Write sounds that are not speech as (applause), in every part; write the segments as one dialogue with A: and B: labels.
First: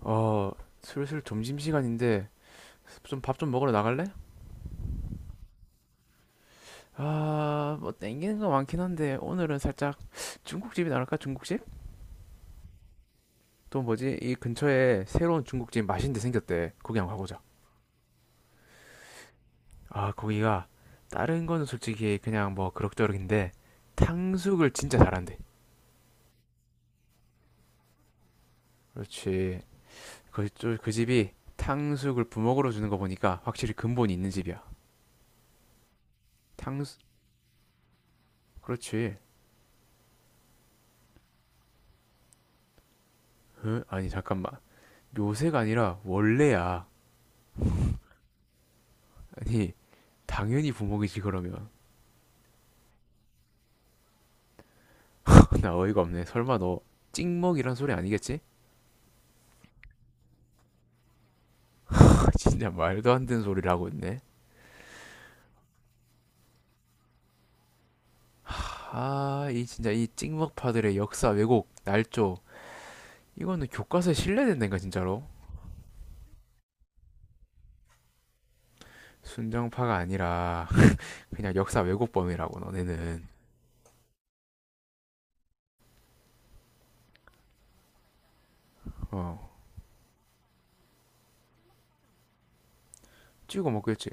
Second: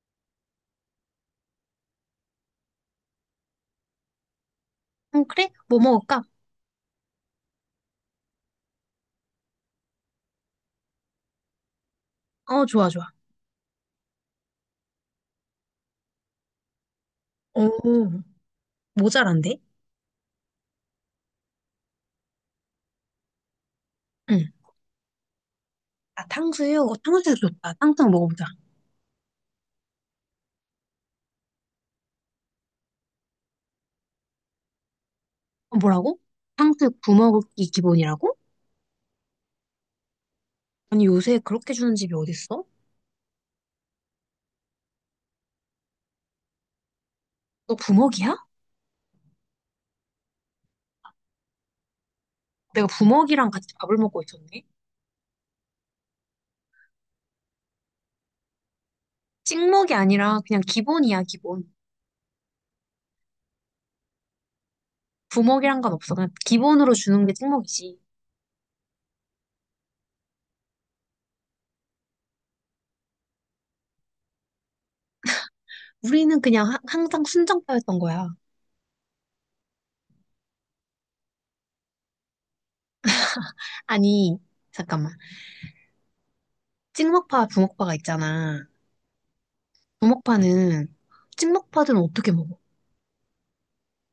A: 어, 슬슬 점심시간인데 좀 밥 좀 먹으러 나갈래?
B: 어, 그래? 뭐 먹을까?
A: 아, 뭐 땡기는 거 많긴 한데 오늘은 살짝 중국집이 나갈까? 중국집?
B: 어, 좋아, 좋아.
A: 또 뭐지? 이 근처에 새로운 중국집 맛있는 데 생겼대. 거기 한번 가보자.
B: 오, 모자란데?
A: 아, 거기가 다른 거는 솔직히 그냥 뭐 그럭저럭인데
B: 응.
A: 탕수육을 진짜 잘한대.
B: 아, 탕수육? 어, 탕수육 좋다. 탕수육 먹어보자.
A: 그렇지. 그 집이 탕수육을 부먹으로 주는 거 보니까 확실히 근본이 있는 집이야.
B: 어, 뭐라고?
A: 탕수,
B: 탕수육 부먹이 기본이라고?
A: 그렇지.
B: 아니, 요새 그렇게 주는 집이 어딨어?
A: 어? 아니, 잠깐만. 요새가 아니라 원래야.
B: 너 부먹이야?
A: 아니, 당연히 부먹이지 그러면.
B: 내가 부먹이랑 같이 밥을 먹고 있었네?
A: (laughs) 나 어이가 없네. 설마 너 찍먹이란 소리 아니겠지?
B: 찍먹이 아니라 그냥 기본이야, 기본.
A: (laughs) 진짜 말도 안 되는 소리를 하고 있네.
B: 부먹이란 건 없어. 그냥 기본으로 주는 게 찍먹이지.
A: 이 진짜 이 찍먹파들의 역사 왜곡 날조, 이거는 교과서에 실려된다니까 진짜로.
B: 우리는 그냥 항상 순정파였던 거야.
A: 순정파가 아니라 그냥 역사 왜곡범이라고 너네는.
B: 아니, 잠깐만. 찍먹파, 부먹파가 있잖아.
A: 어,
B: 부먹파는, 찍먹파들은 어떻게 먹어?
A: 찍어 먹겠지.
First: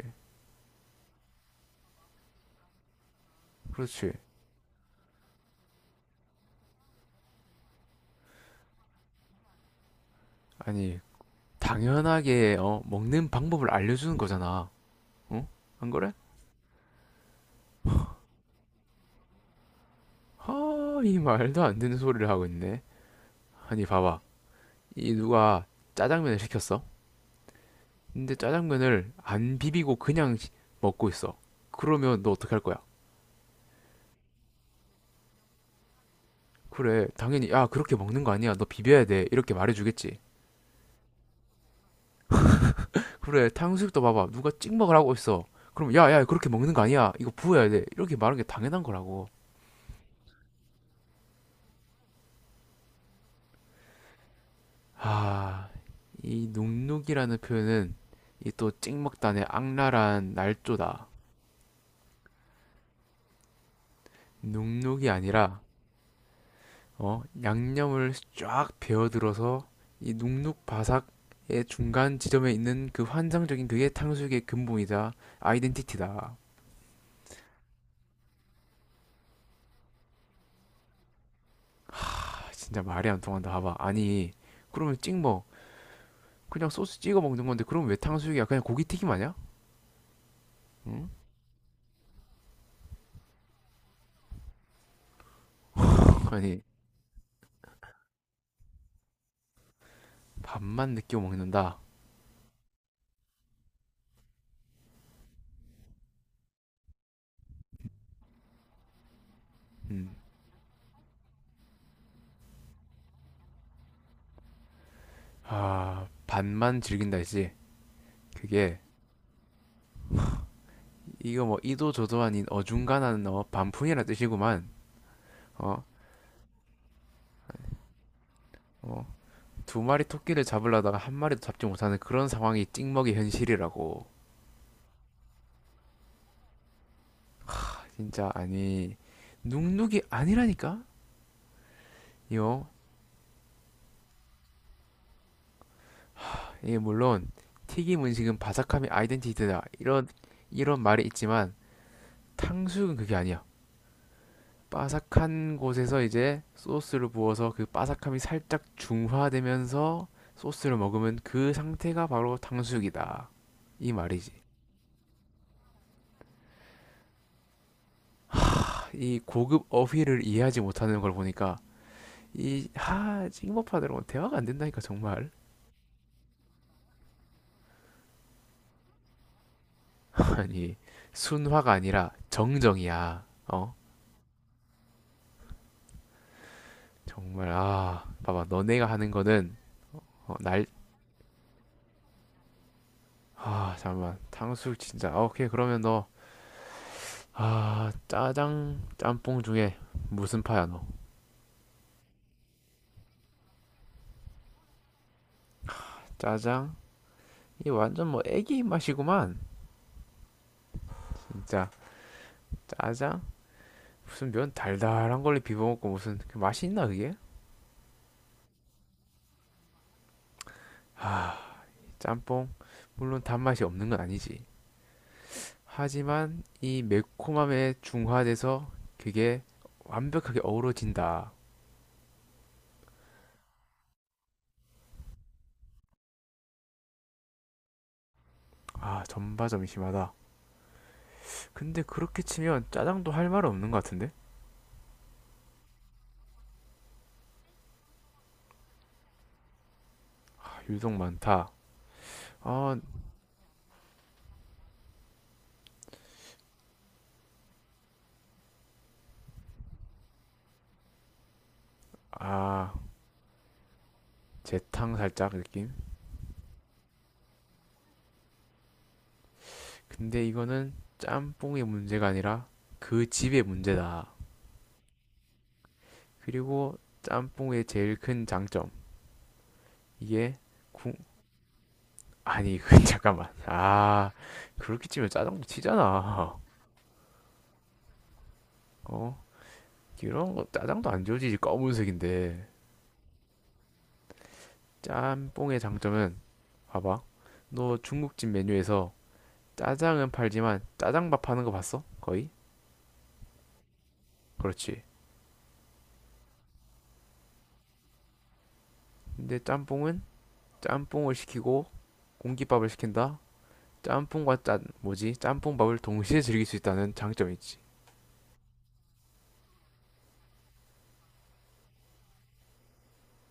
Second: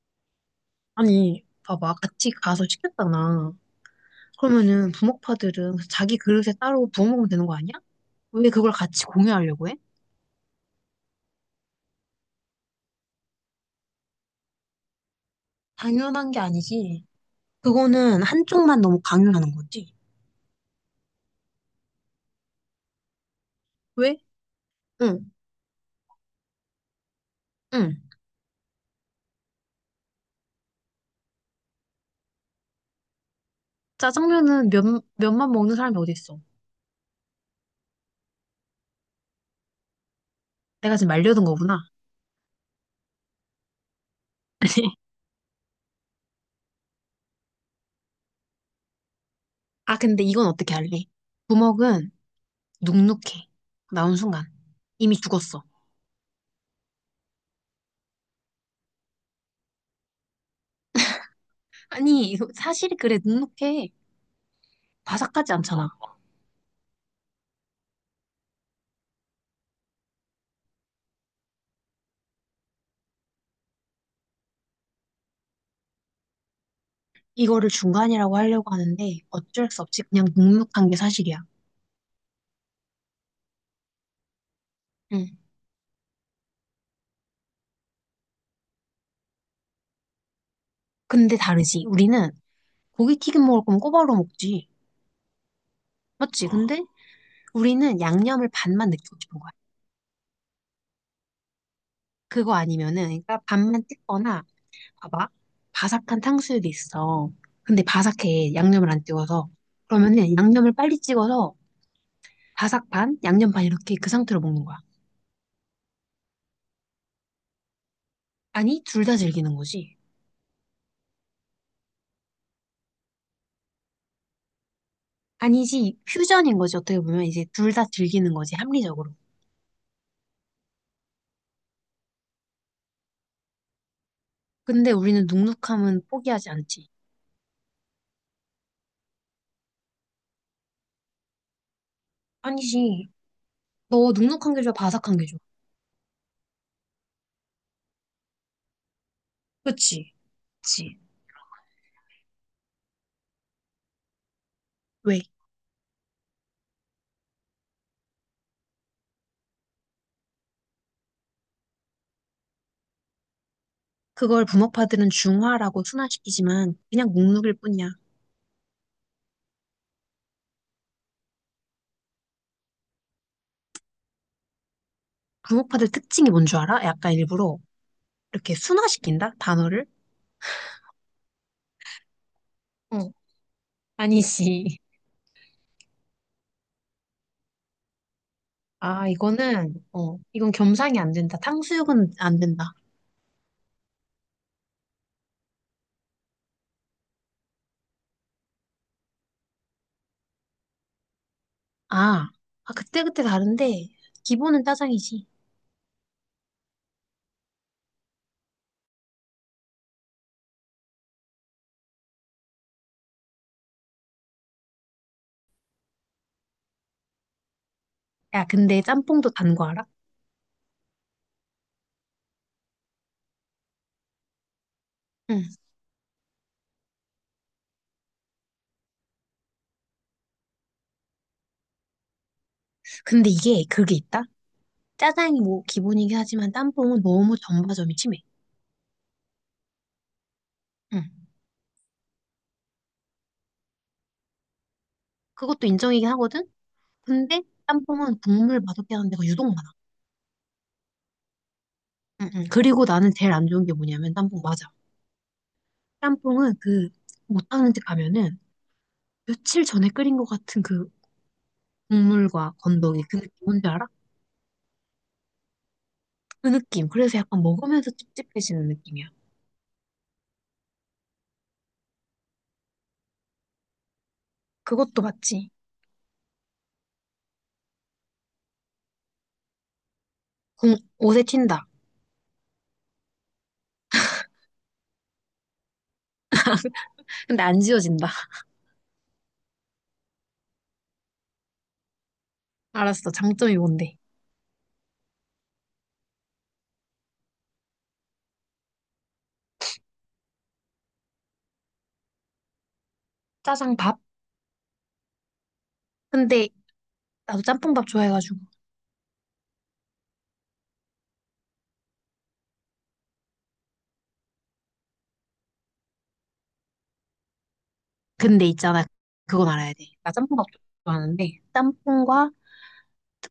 B: 아니, 봐봐. 같이 가서 시켰잖아.
A: 그렇지.
B: 그러면은 부먹파들은 자기 그릇에 따로 부어 먹으면 되는 거 아니야? 왜 그걸 같이 공유하려고 해?
A: 아니, 당연하게 먹는 방법을 알려주는 거잖아. 어? 안 그래?
B: 당연한 게 아니지. 그거는 한쪽만 너무 강요하는 거지.
A: 하이 말도 안 되는 소리를 하고 있네. 아니,
B: 왜?
A: 봐봐. 이
B: 응,
A: 누가 짜장면을 시켰어?
B: 응.
A: 근데 짜장면을 안 비비고 먹고 있어. 그러면 너 어떻게 할 거야?
B: 짜장면은 면만 먹는 사람이 어디 있어?
A: 그래, 당연히, 야, 그렇게 먹는 거 아니야. 너 비벼야 돼. 이렇게 말해주겠지.
B: 내가 지금 말려둔 거구나.
A: 그래, 탕수육도 봐봐. 누가 찍먹을
B: (laughs) 아니.
A: 하고 있어. 그럼, 야, 야, 그렇게 먹는 거 아니야. 이거 부어야 돼. 이렇게 말하는 게 당연한 거라고.
B: 아, 근데 이건 어떻게 할래? 부먹은 눅눅해. 나온 순간. 이미 죽었어.
A: 아, 이 눅눅이라는 표현은 이 또 찍먹단의 악랄한 날조다.
B: 아니, 이거 사실이 그래, 눅눅해.
A: 눅눅이
B: 바삭하지
A: 아니라
B: 않잖아.
A: 어, 양념을 쫙 배어들어서 이 눅눅바삭의 중간 지점에 있는 그 환상적인 그게 탕수육의 근본이다. 아이덴티티다.
B: 이거를 중간이라고 하려고 하는데 어쩔 수 없이 그냥 눅눅한 게 사실이야.
A: 아, 진짜 말이 안 통한다. 봐봐. 아니, 그러면
B: 응.
A: 찍먹. 그냥 소스 찍어 먹는 건데, 그럼 왜 탕수육이야? 그냥 고기 튀김 아니야? 응?
B: 근데 다르지. 우리는 고기 튀김 먹을 거면 꼬바로 먹지. 맞지? 어,
A: 아니,
B: 근데 우리는 양념을 반만 느끼고 싶은 거야.
A: 밥만 느끼고 먹는다.
B: 그거 아니면은, 그러니까 반만 뜯거나, 봐봐. 바삭한 탕수육이 있어. 근데 바삭해. 양념을 안 띄워서.
A: 음.
B: 그러면은 양념을 빨리 찍어서 바삭 반, 양념 반 이렇게 그 상태로 먹는 거야.
A: 아, 반만 즐긴다 했지. 그게,
B: 아니, 둘 다 즐기는 거지.
A: 이거 뭐, 이도 저도 아닌 어중간한 어, 반푼이라 뜻이구만. 어,
B: 아니지, 퓨전인 거지. 어떻게 보면 이제 둘 다 즐기는 거지.
A: 어,
B: 합리적으로.
A: 두 마리 토끼를 잡으려다가 한 마리도 잡지 못하는 그런 상황이 찍먹이 현실이라고.
B: 근데 우리는 눅눅함은 포기하지 않지.
A: 진짜, 아니, 눅눅이 아니라니까? 이거
B: 아니지. 너 눅눅한 게 좋아, 바삭한 게 좋아?
A: 물론 튀김 음식은 바삭함이 아이덴티티다 이런,
B: 그치?
A: 이런
B: 그치?
A: 말이 있지만 탕수육은 그게 아니야.
B: 왜?
A: 바삭한 곳에서 이제 소스를 부어서 그 바삭함이 살짝 중화되면서 소스를 먹으면 그 상태가 바로 탕수육이다. 이 말이지.
B: 그걸 부먹파들은 중화라고 순화시키지만 그냥 눅눅일 뿐이야.
A: 이 고급 어휘를 이해하지 못하는 걸 보니까 이, 하, 찍먹파들하고 대화가 안 된다니까, 정말.
B: 부먹파들 특징이 뭔 줄 알아? 약간 일부러 이렇게 순화시킨다? 단어를?
A: (laughs) 아니, 순화가 아니라
B: 어,
A: 정정이야. 어?
B: 아니지.
A: 정말, 아, 봐봐. 너네가
B: 아,
A: 하는 거는,
B: 이거는, 어,
A: 어,
B: 이건
A: 날,
B: 겸상이 안 된다. 탕수육은 안 된다.
A: 아, 잠깐만. 탕수육 진짜. 아, 오케이, 그러면 너, 아, 짜장, 짬뽕 중에 무슨 파야, 너?
B: 아, 아, 그때그때 다른데, 기본은 짜장이지.
A: 짜장? 이 완전 뭐 애기 입맛이구만. 진짜. 짜장? 무슨 면 달달한 걸로 비벼먹고 무슨 그 맛이 있나, 그게?
B: 야, 근데 짬뽕도 단 거 알아?
A: 짬뽕? 물론 단맛이 없는 건 아니지.
B: 응.
A: 하지만 이 매콤함에 중화돼서 그게 완벽하게 어우러진다.
B: 근데 이게, 그게 있다? 짜장이 뭐 기본이긴 하지만 짬뽕은 너무 전바점이 심해.
A: 아, 전바점이 심하다.
B: 응.
A: 근데 그렇게 치면 짜장도 할 말 없는 것 같은데?
B: 그것도 인정이긴 하거든? 근데 짬뽕은 국물 맛없게 하는 데가 유독 많아.
A: 아, 유독 많다.
B: 응, 응.
A: 어,
B: 그리고 나는 제일 안 좋은 게 뭐냐면 짬뽕 맞아. 짬뽕은 그 못하는 집 가면은 며칠 전에 끓인 것 같은 그 국물과
A: 아,
B: 건더기 그 느낌 뭔지 알아?
A: 재탕 살짝 느낌?
B: 그 느낌. 그래서 약간 먹으면서 찝찝해지는 느낌이야.
A: 근데 이거는 짬뽕의 문제가 아니라 그 집의 문제다.
B: 그것도 맞지.
A: 그리고 짬뽕의 제일 큰 장점. 이게
B: 공,
A: 궁,
B: 옷에 튄다.
A: 아니, (laughs) 그, 잠깐만. 아, 그렇게 치면 짜장도 치잖아.
B: 근데 안 지워진다. (laughs)
A: 어? 이런 거 짜장도 안 지워지지 검은색인데.
B: 알았어. 장점이 뭔데?
A: 짬뽕의 장점은, 봐봐, 너 중국집 메뉴에서 짜장은 팔지만 짜장밥 하는 거 봤어? 거의?
B: 짜장밥?
A: 그렇지.
B: 근데 나도 짬뽕밥 좋아해가지고.
A: 근데 짬뽕은 짬뽕을 시키고 공깃밥을 시킨다. 짬뽕과 짠 뭐지 짬뽕밥을 동시에 즐길 수 있다는 장점이 있지.
B: 근데 있잖아. 그건 알아야 돼. 나 짬뽕밥 좋아하는데 짬뽕과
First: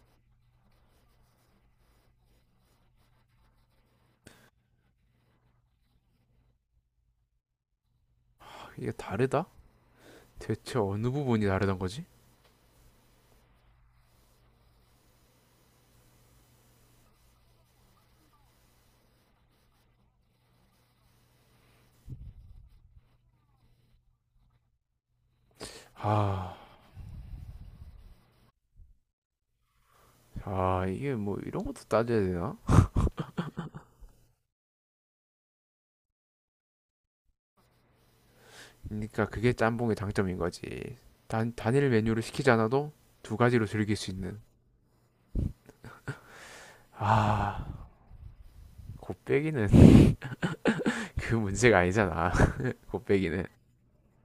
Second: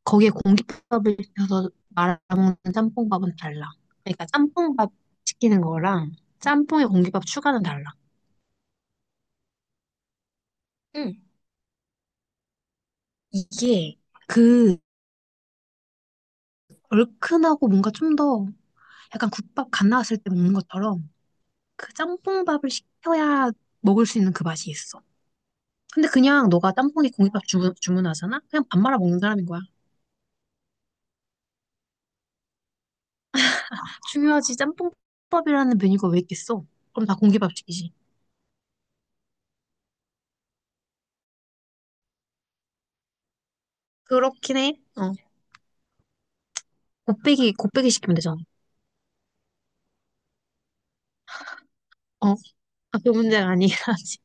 B: 거기에 공깃밥을 넣어서 말아먹는 짬뽕밥은 달라. 그러니까 짬뽕밥 시키는 거랑 짬뽕에 공깃밥 추가는 달라.
A: 아, 이게 다르다? 대체 어느
B: 응.
A: 부분이 다르단 거지?
B: 이게 그 얼큰하고 뭔가 좀 더 약간 국밥 갓 나왔을 때 먹는 것처럼 그 짬뽕밥을 시켜야 먹을 수 있는 그 맛이 있어. 근데 그냥
A: 아,
B: 너가 짬뽕에 공깃밥 주문하잖아? 그냥 밥 말아 먹는 사람인 거야.
A: 아, 이게 뭐 이런 것도 따져야 되나?
B: 중요하지. 짬뽕밥이라는 메뉴가 왜 있겠어? 그럼 다 공기밥식이지.
A: 그러니까 그게 짬뽕의 장점인 거지. 단, 단일 메뉴를 시키지 않아도 두 가지로 즐길 수 있는.
B: 그렇긴 해. 어. 곱빼기,
A: 아,
B: 곱빼기 시키면 되잖아.
A: 곱빼기는 (laughs) 그 문제가
B: 어.
A: 아니잖아. (laughs)
B: 아, 그
A: 곱빼기는.
B: 문제가 아니긴 하지.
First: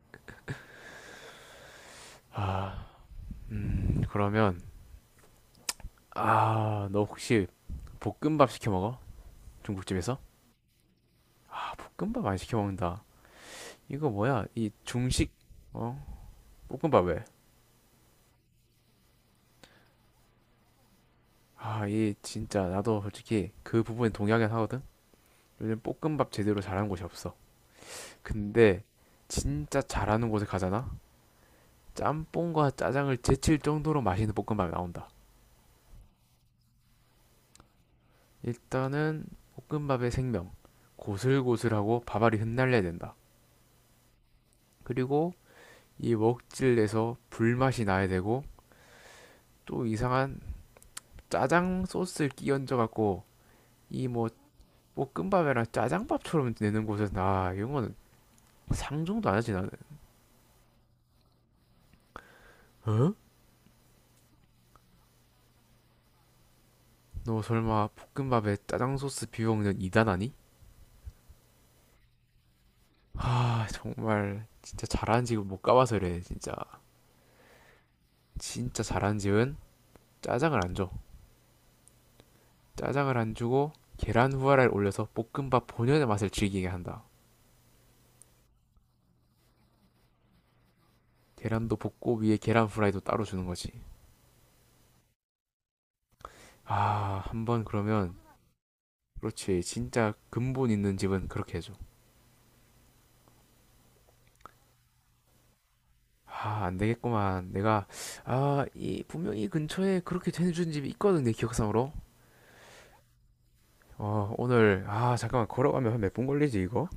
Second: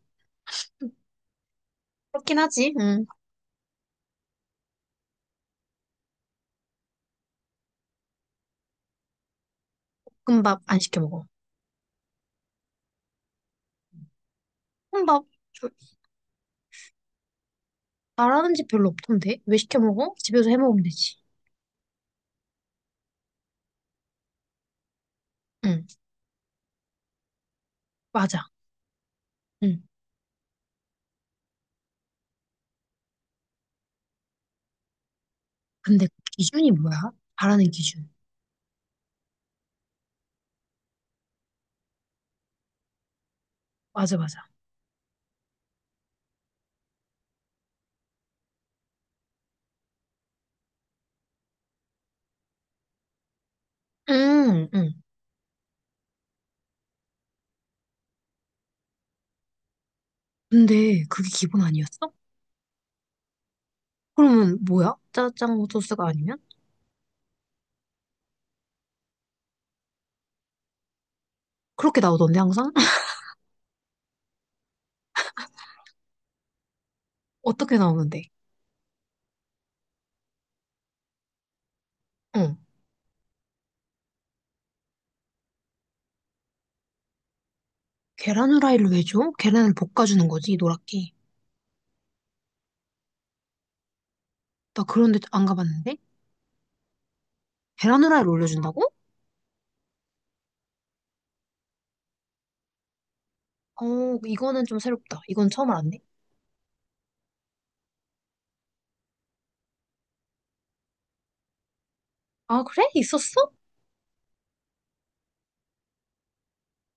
B: 그렇긴 하지.
A: 아,
B: 응.
A: 그러면, 아, 너 혹시 볶음밥 시켜 먹어? 중국집에서?
B: 볶음밥 안 시켜 먹어.
A: 볶음밥 안 시켜 먹는다. 이거 뭐야? 이
B: 볶음밥
A: 중식,
B: 저-
A: 어? 볶음밥 왜?
B: 잘하는 집 별로 없던데? 왜 시켜 먹어? 집에서 해 먹으면 되지.
A: 아, 이 진짜 나도 솔직히 그 부분에 동의하긴 하거든? 요즘
B: 응.
A: 볶음밥 제대로 잘하는 곳이 없어.
B: 맞아.
A: 근데 진짜
B: 응.
A: 잘하는 곳에 가잖아? 짬뽕과 짜장을 제칠 정도로 맛있는 볶음밥이 나온다.
B: 근데 기준이 뭐야? 잘하는 기준.
A: 일단은 볶음밥의 생명, 고슬고슬하고 밥알이 흩날려야 된다.
B: 맞아, 맞아.
A: 그리고 이 먹질에서 불맛이 나야 되고, 또 이상한 짜장 소스를 끼얹어 갖고 이 뭐
B: 응, 응.
A: 볶음밥이랑 짜장밥처럼 내는 곳에서, 나 이런 거는 상종도 안 하지 나는.
B: 근데 그게 기본 아니었어?
A: 어?
B: 그러면 뭐야? 짜장 소스가 아니면?
A: 너 설마 볶음밥에 짜장 소스 비벼 먹는 이단 아니?
B: 그렇게 나오던데, 항상? (laughs)
A: 하, 정말 진짜 잘한 집을 못 가봐서 그래, 진짜.
B: 어떻게 나오는데?
A: 진짜 잘한 집은 짜장을 안 줘.
B: 응.
A: 짜장을 안 주고 계란 후라이를 올려서 볶음밥 본연의 맛을 즐기게 한다.
B: 계란 후라이를 왜 줘? 계란을 볶아주는 거지, 노랗게.
A: 계란도 볶고 위에 계란 후라이도 따로 주는 거지.
B: 나 그런데 안 가봤는데?
A: 아, 한번
B: 계란
A: 그러면.
B: 후라이를 올려준다고?
A: 그렇지. 진짜 근본 있는 집은 그렇게 해줘.
B: 어, 이거는 좀 새롭다. 이건 처음 알았네.
A: 아, 안 되겠구만. 내가, 아, 이 분명히 근처에 그렇게 해주는 집이 있거든, 내 기억상으로.
B: 아, 그래? 있었어?
A: 어, 오늘, 아, 잠깐만, 걸어가면 한 몇 분 걸리지 이거?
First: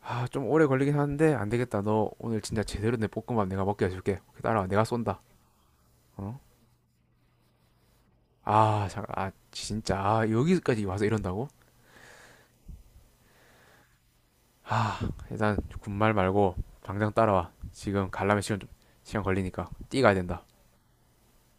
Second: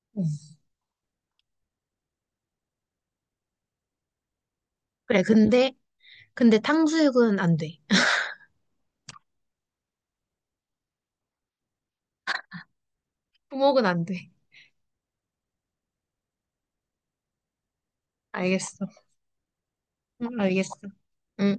A: 아,
B: 응.
A: 좀 오래 걸리긴 하는데 안 되겠다. 너 오늘 진짜 제대로 내 볶음밥 내가 먹게 해줄게. 따라와. 내가 쏜다.
B: 그래, 근데,
A: 어?
B: 근데 탕수육은 안 돼. (laughs)
A: 아, 잠깐, 아, 진짜, 아, 여기까지 와서 이런다고?
B: 부먹은 안 돼.
A: 아, 일단 군말 말고 당장 따라와. 지금 갈라면
B: 알겠어.
A: 시간 걸리니까 뛰어가야
B: 응,
A: 된다.
B: 알겠어. 응.